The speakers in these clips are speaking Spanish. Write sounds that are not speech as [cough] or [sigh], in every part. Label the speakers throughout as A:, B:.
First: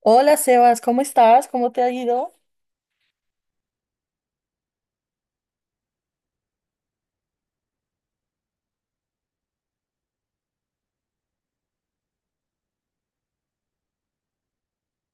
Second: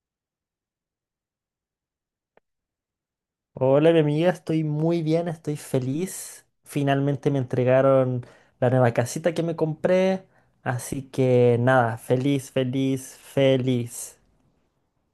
A: Hola Sebas, ¿cómo estás? ¿Cómo te ha ido?
B: Hola, mi amiga, estoy muy bien, estoy feliz. Finalmente me entregaron la nueva casita que me compré. Así que nada, feliz, feliz, feliz.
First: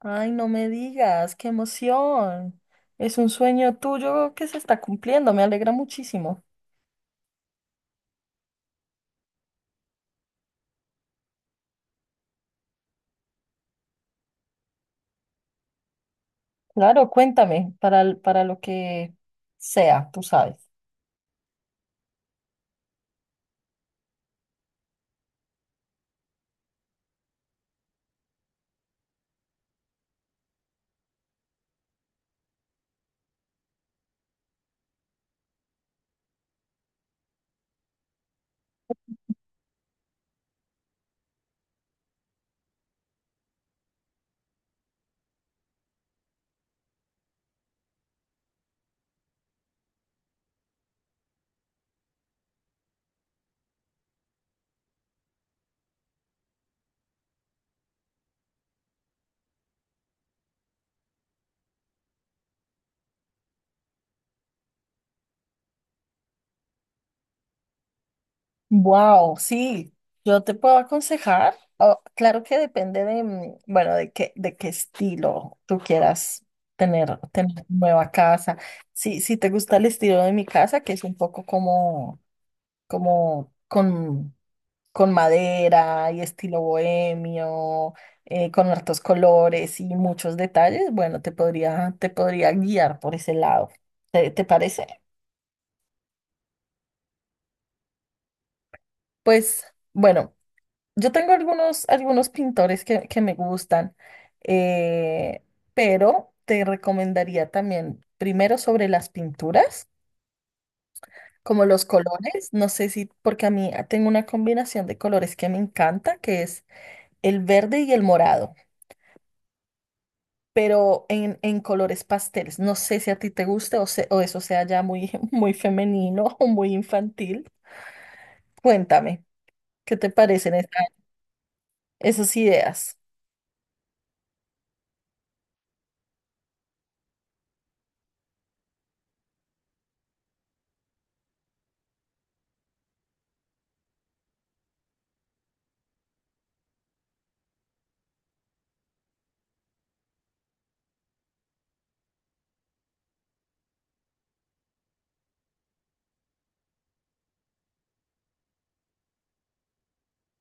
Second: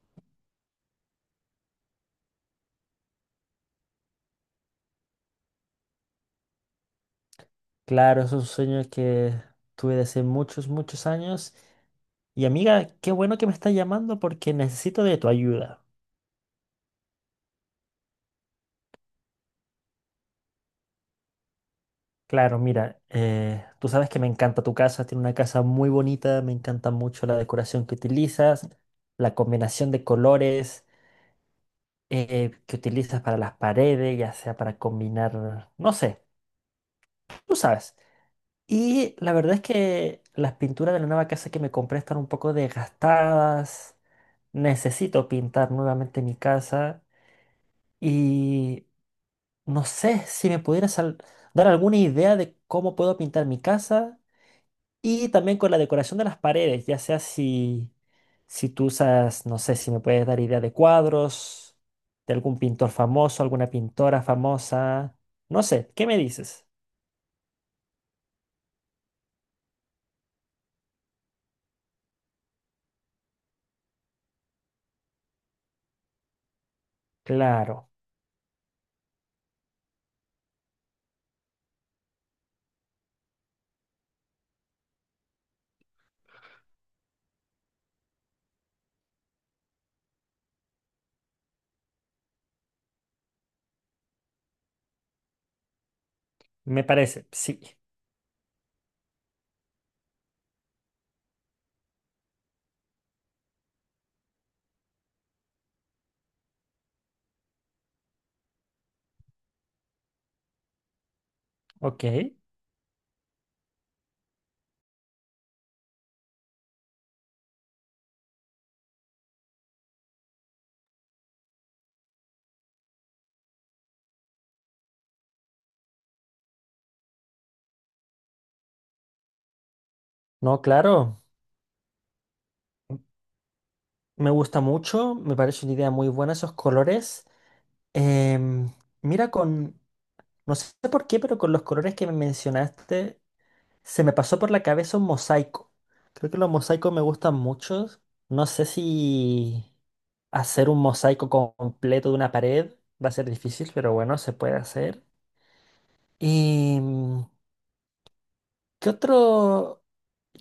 A: Ay, no me digas, qué emoción. Es un sueño tuyo que se está cumpliendo, me alegra muchísimo.
B: Claro, es un sueño que tuve desde muchos, muchos años. Y amiga, qué bueno que me estás llamando porque necesito de tu ayuda.
A: Claro, cuéntame, para lo que sea, tú sabes.
B: Claro, mira, tú sabes que me encanta tu casa, tiene una casa muy bonita, me encanta mucho la decoración que utilizas, la combinación de colores. Que utilizas para las paredes, ya sea para combinar, no sé, tú sabes. Y la verdad es que las pinturas de la nueva casa que me compré están un poco desgastadas. Necesito pintar nuevamente mi casa, y no sé si me pudieras dar alguna idea de cómo puedo pintar mi casa. Y también con la decoración de las paredes, ya sea si, si tú usas, no sé si me puedes dar idea de cuadros, de algún pintor famoso, alguna pintora famosa, no sé, ¿qué me dices?
A: Wow, sí, yo te puedo aconsejar. Oh, claro que depende de, bueno, de qué estilo tú quieras tener
B: Claro,
A: nueva casa. Sí, si te gusta el estilo de mi casa, que es un poco como con madera y estilo bohemio, con hartos colores y muchos detalles, bueno, te podría guiar por ese lado. Te parece?
B: me parece, sí,
A: Pues bueno, yo tengo algunos pintores que me gustan, eh, pero te recomendaría también primero sobre las pinturas, como los
B: ok.
A: colores, no sé si, porque a mí tengo una combinación de colores que me encanta, que es el verde y el morado. Pero en colores pasteles. No sé si a ti te guste o, o eso sea ya muy, [laughs] muy femenino o muy infantil. Cuéntame, ¿qué te parecen
B: No, claro,
A: esas ideas?
B: me gusta mucho, me parece una idea muy buena esos colores. Em, Mira, con, no sé por qué, pero con los colores que me mencionaste se me pasó por la cabeza un mosaico. Creo que los mosaicos me gustan mucho. No sé si hacer un mosaico completo de una pared va a ser difícil, pero bueno, se puede hacer. ¿Y qué otro,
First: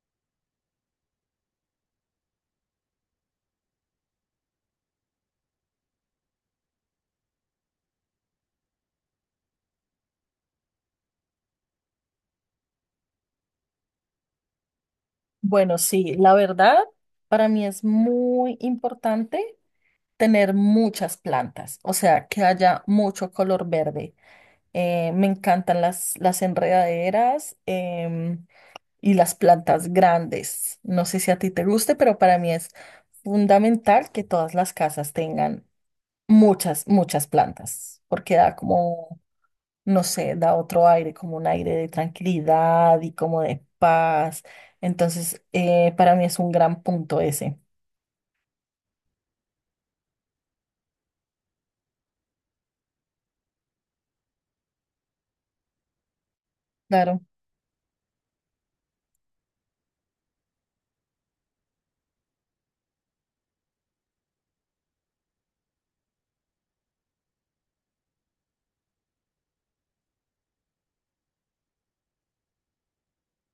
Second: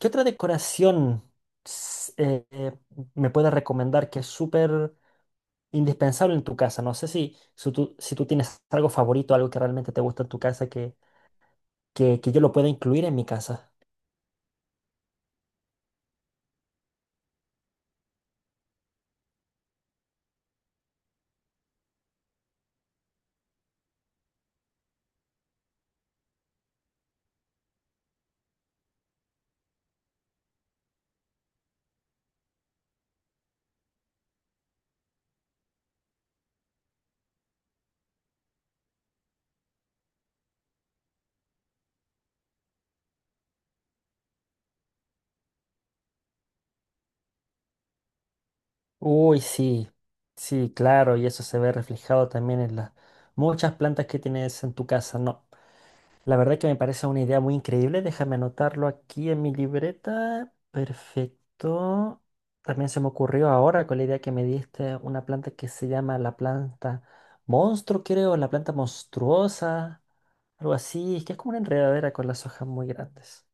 B: qué otra decoración s- eh, eh, me puedes recomendar que es súper indispensable en tu casa? No sé si, si tú, si tú tienes algo favorito, algo que realmente te gusta en tu casa que yo lo pueda incluir en mi casa.
A: Bueno, sí, la verdad, para mí es muy importante tener muchas plantas, o sea, que haya mucho color verde. Me encantan las enredaderas em, y las plantas grandes. No sé si a ti te guste, pero para mí es fundamental que todas las casas tengan muchas plantas, porque da como, no sé, da otro aire, como un aire de tranquilidad y como de paz. Entonces, para mí es un gran punto ese.
B: Uy, sí, sí, claro, y eso se ve reflejado también en las muchas plantas que tienes en tu casa. No, la verdad que me parece
A: Claro.
B: una idea muy increíble. Déjame anotarlo aquí en mi libreta. Perfecto. También se me ocurrió ahora con la idea que me diste una planta que se llama la planta monstruo, creo, la planta monstruosa, algo así, que es como una enredadera con las hojas muy grandes.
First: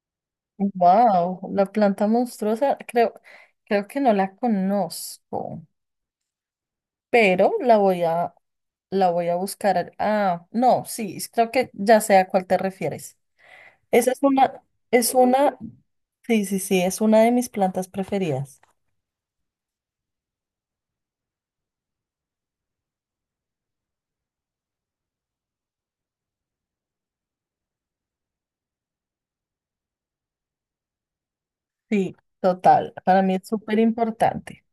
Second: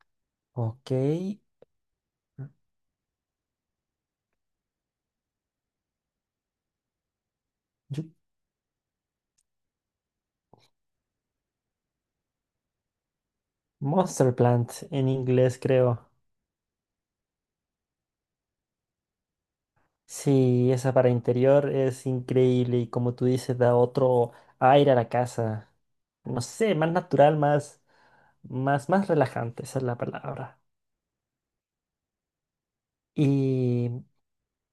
B: Ok,
A: Wow, la planta monstruosa, creo que no la conozco, pero
B: yo-
A: la voy a buscar. Ah, no, sí, creo que ya sé a cuál te refieres. Esa es
B: monster
A: una,
B: plant en
A: es una,
B: inglés, creo.
A: sí, sí, sí, es una de mis plantas preferidas.
B: Sí, esa para interior es increíble y como tú dices, da otro aire a la casa. No sé, más natural, más relajante, esa es la palabra.
A: Sí, total. Para mí es súper
B: Y
A: importante.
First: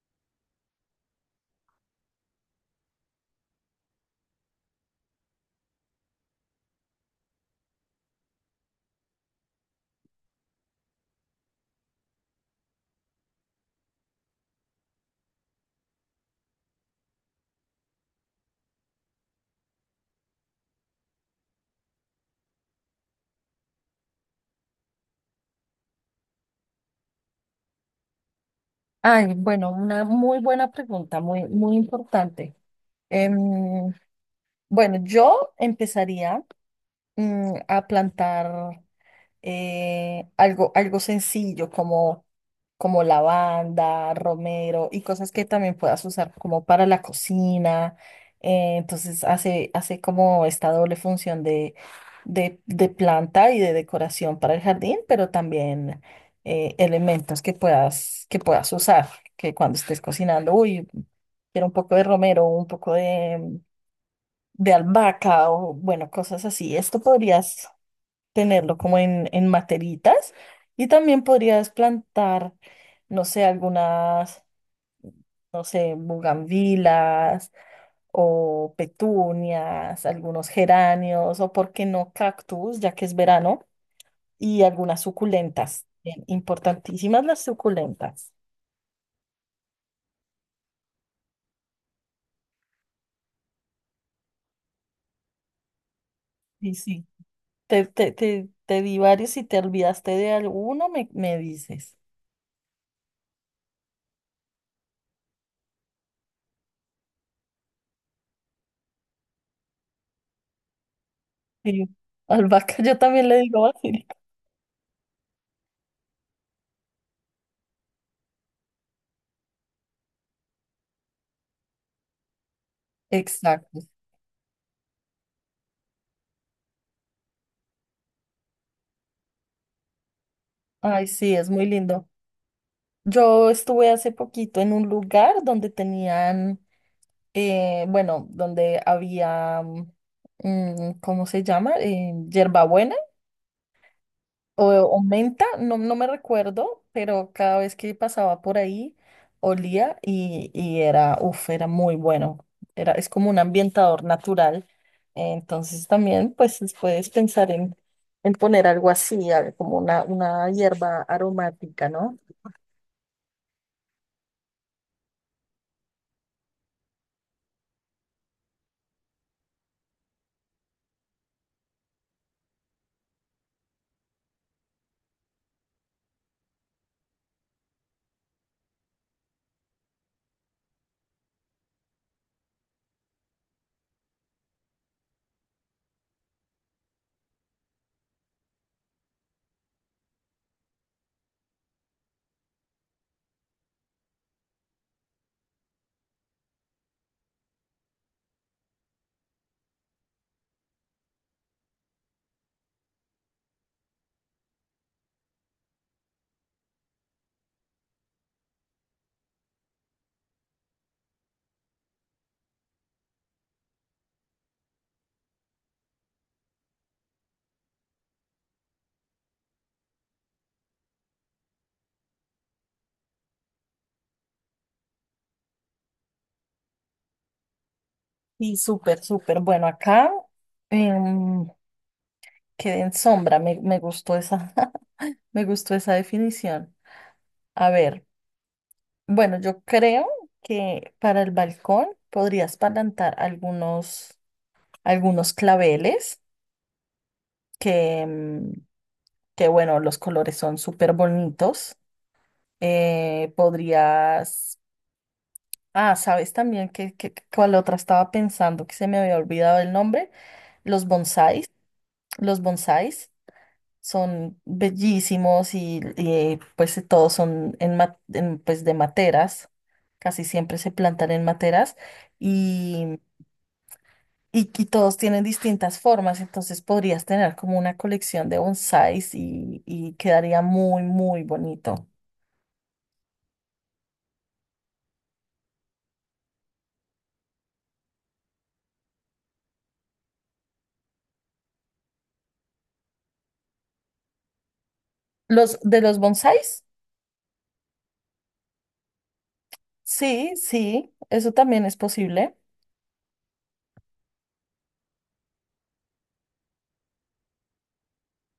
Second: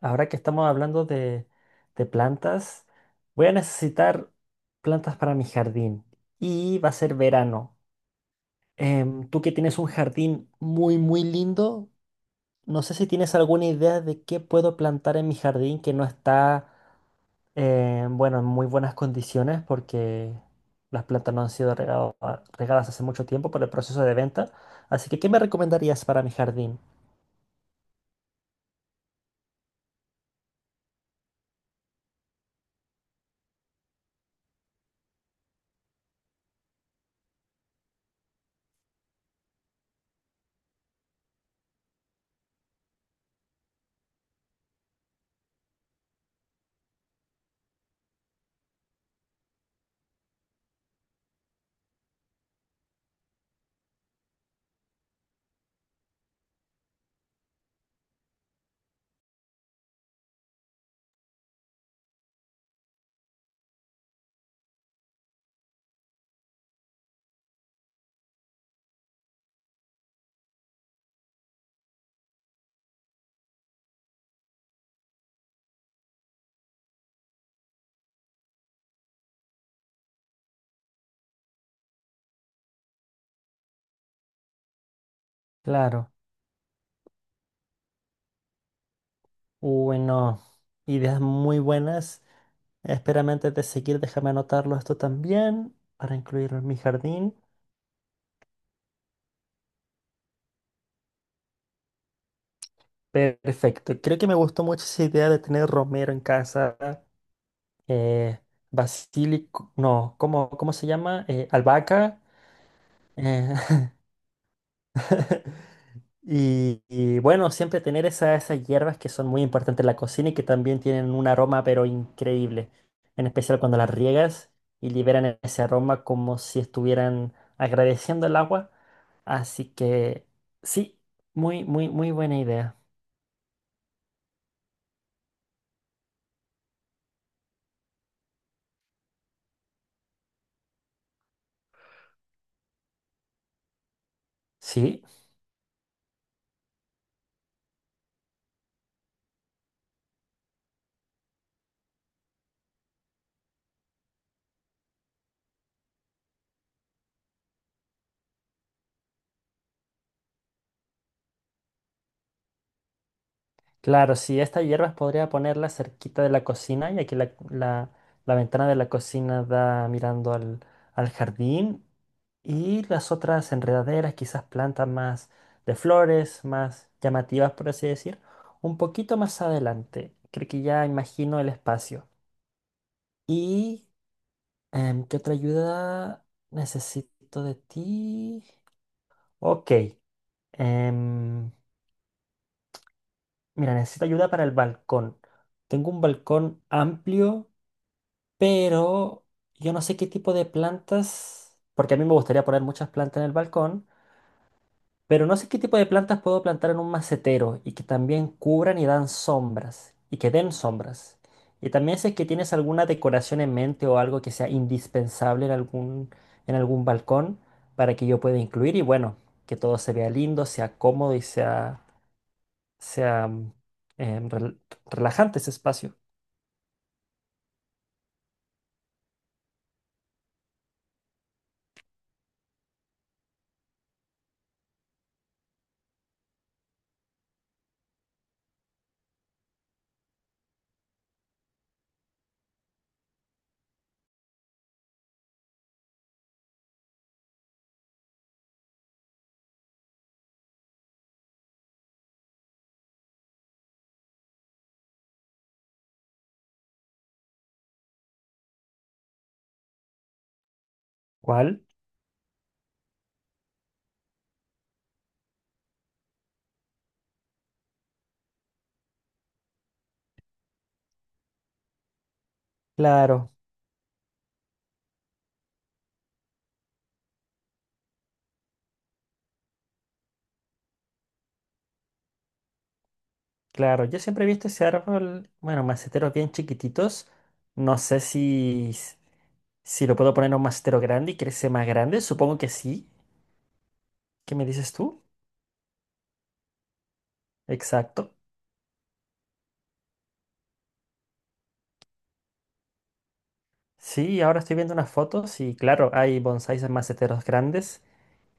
B: ahora que estamos hablando de plantas, voy a necesitar plantas para mi jardín y va a ser verano. Tú que tienes un jardín muy, muy lindo, no sé si tienes alguna idea de qué puedo plantar en mi jardín que no está. Bueno, en muy buenas condiciones porque las plantas no han sido regadas hace mucho tiempo por el proceso de venta. Así que, ¿qué me recomendarías para mi jardín?
A: Ay, bueno, una muy buena pregunta, muy, muy importante. Em, bueno, yo empezaría a plantar. Eh, algo sencillo como lavanda, romero y cosas que también puedas usar como para la cocina. Entonces hace como esta doble función de planta y de decoración para el jardín, pero también elementos que puedas usar, que cuando estés cocinando, uy, quiero un poco de romero, un poco de albahaca o bueno, cosas así. Esto podrías tenerlo como en materitas y también podrías plantar, no sé, algunas, no sé, bugambilas o petunias, algunos geranios o, por qué no, cactus, ya que es verano, y algunas suculentas.
B: Claro,
A: Bien, importantísimas las suculentas.
B: bueno, ideas muy buenas. Espérame antes de seguir, déjame anotarlo esto también para incluirlo en
A: Sí,
B: mi
A: sí.
B: jardín.
A: Te di varios y te olvidaste de alguno, me dices.
B: Perfecto, creo que me gustó mucho esa idea de tener romero en casa, eh, basílico, no, ¿cómo, cómo se llama?
A: Sí.
B: Albahaca.
A: Albahaca, [laughs] yo también le
B: eh,
A: digo basilico.
B: [laughs] Y, y bueno, siempre tener esas hierbas que son muy importantes en la cocina y que también tienen un aroma pero increíble, en especial cuando
A: Exacto.
B: las riegas y liberan ese aroma como si estuvieran agradeciendo el agua. Así que sí,
A: Ay, sí, es
B: muy,
A: muy
B: muy,
A: lindo.
B: muy buena idea.
A: Yo estuve hace poquito en un lugar donde tenían, bueno, donde había, mm, ¿cómo se llama? Hierbabuena o
B: Sí,
A: menta, no, no me recuerdo, pero cada vez que pasaba por ahí olía y era, uff, era muy bueno. Era, es como un ambientador natural. Entonces también, pues, puedes pensar en poner algo así, como una hierba aromática, ¿no?
B: claro, sí, estas hierbas podría ponerlas cerquita de la cocina, y aquí la ventana de la cocina da mirando al, al jardín. Y las otras enredaderas, quizás plantas más de flores, más llamativas, por así decir, un poquito más adelante. Creo que ya imagino el espacio. ¿Y qué otra ayuda necesito de ti? Ok. em, Mira, necesito ayuda para el balcón. Tengo un balcón amplio, pero yo no sé qué tipo de plantas, porque a mí me gustaría poner muchas plantas en el balcón. Pero no sé qué tipo de plantas puedo plantar en un macetero y que también cubran y dan sombras, y que den sombras. Y también sé que tienes alguna decoración en mente o algo que sea indispensable en algún balcón para que yo pueda incluir y bueno, que todo se vea lindo, sea cómodo y sea, sea em, rel- relajante ese espacio.
A: Y súper, súper. Bueno, acá em, quedé en sombra. Me gustó esa, [laughs] me gustó esa definición. A ver, bueno, yo creo que para el balcón podrías plantar algunos claveles que, que bueno, los colores son súper bonitos. Podrías, ah, sabes también cuál otra estaba pensando que se me había olvidado el nombre, los bonsáis.
B: ¿Cuál?
A: Los bonsáis son bellísimos y, pues todos son en, pues de materas, casi siempre se plantan en materas y,
B: Claro,
A: y todos tienen distintas formas, entonces podrías tener como una colección de bonsáis y quedaría muy, muy bonito.
B: claro. Yo siempre he visto ese árbol, bueno, maceteros bien chiquititos. No sé si si lo puedo poner en un mastero grande y crece más grande, supongo que sí. ¿Qué me dices tú?
A: Los de los bonsáis,
B: Exacto.
A: sí, sí, eso también es posible.
B: Sí, ahora estoy viendo unas fotos y claro, hay bonsáis en maceteros grandes.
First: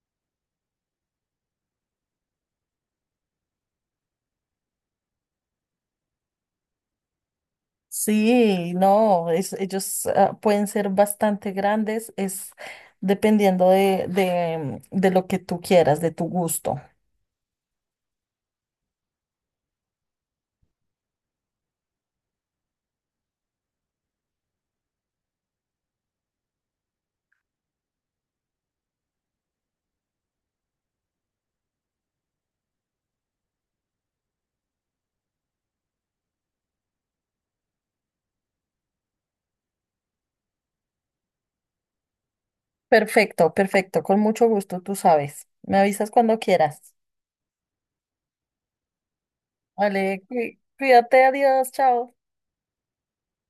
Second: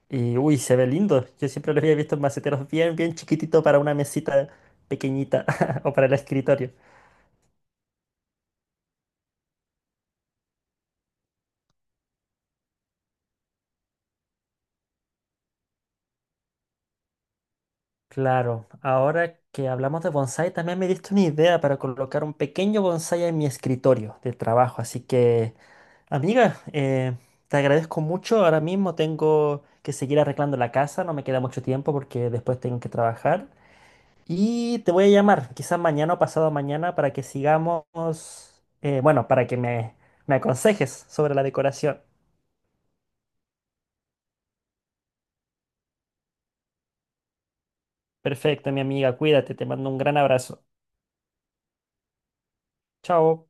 B: Y uy, se ve lindo. Yo siempre lo había visto en maceteros bien, bien chiquitito para una mesita pequeñita [laughs] o para el escritorio.
A: Sí, no, es- ellos ah, pueden ser bastante grandes, es dependiendo de lo que tú quieras, de tu gusto.
B: Claro, ahora que hablamos de bonsái, también me diste una idea para colocar un pequeño bonsái en mi escritorio de trabajo. Así que amiga, te agradezco mucho. Ahora mismo tengo que seguir arreglando la casa, no me queda mucho tiempo porque después tengo que trabajar. Y te voy a llamar, quizás mañana o pasado mañana, para que sigamos, bueno, para que me aconsejes sobre la decoración.
A: Perfecto, perfecto, con mucho gusto, tú sabes. Me avisas cuando quieras.
B: Perfecto, mi amiga, cuídate, te mando un gran
A: Vale,
B: abrazo.
A: cuídate, adiós, chao.
B: Chao.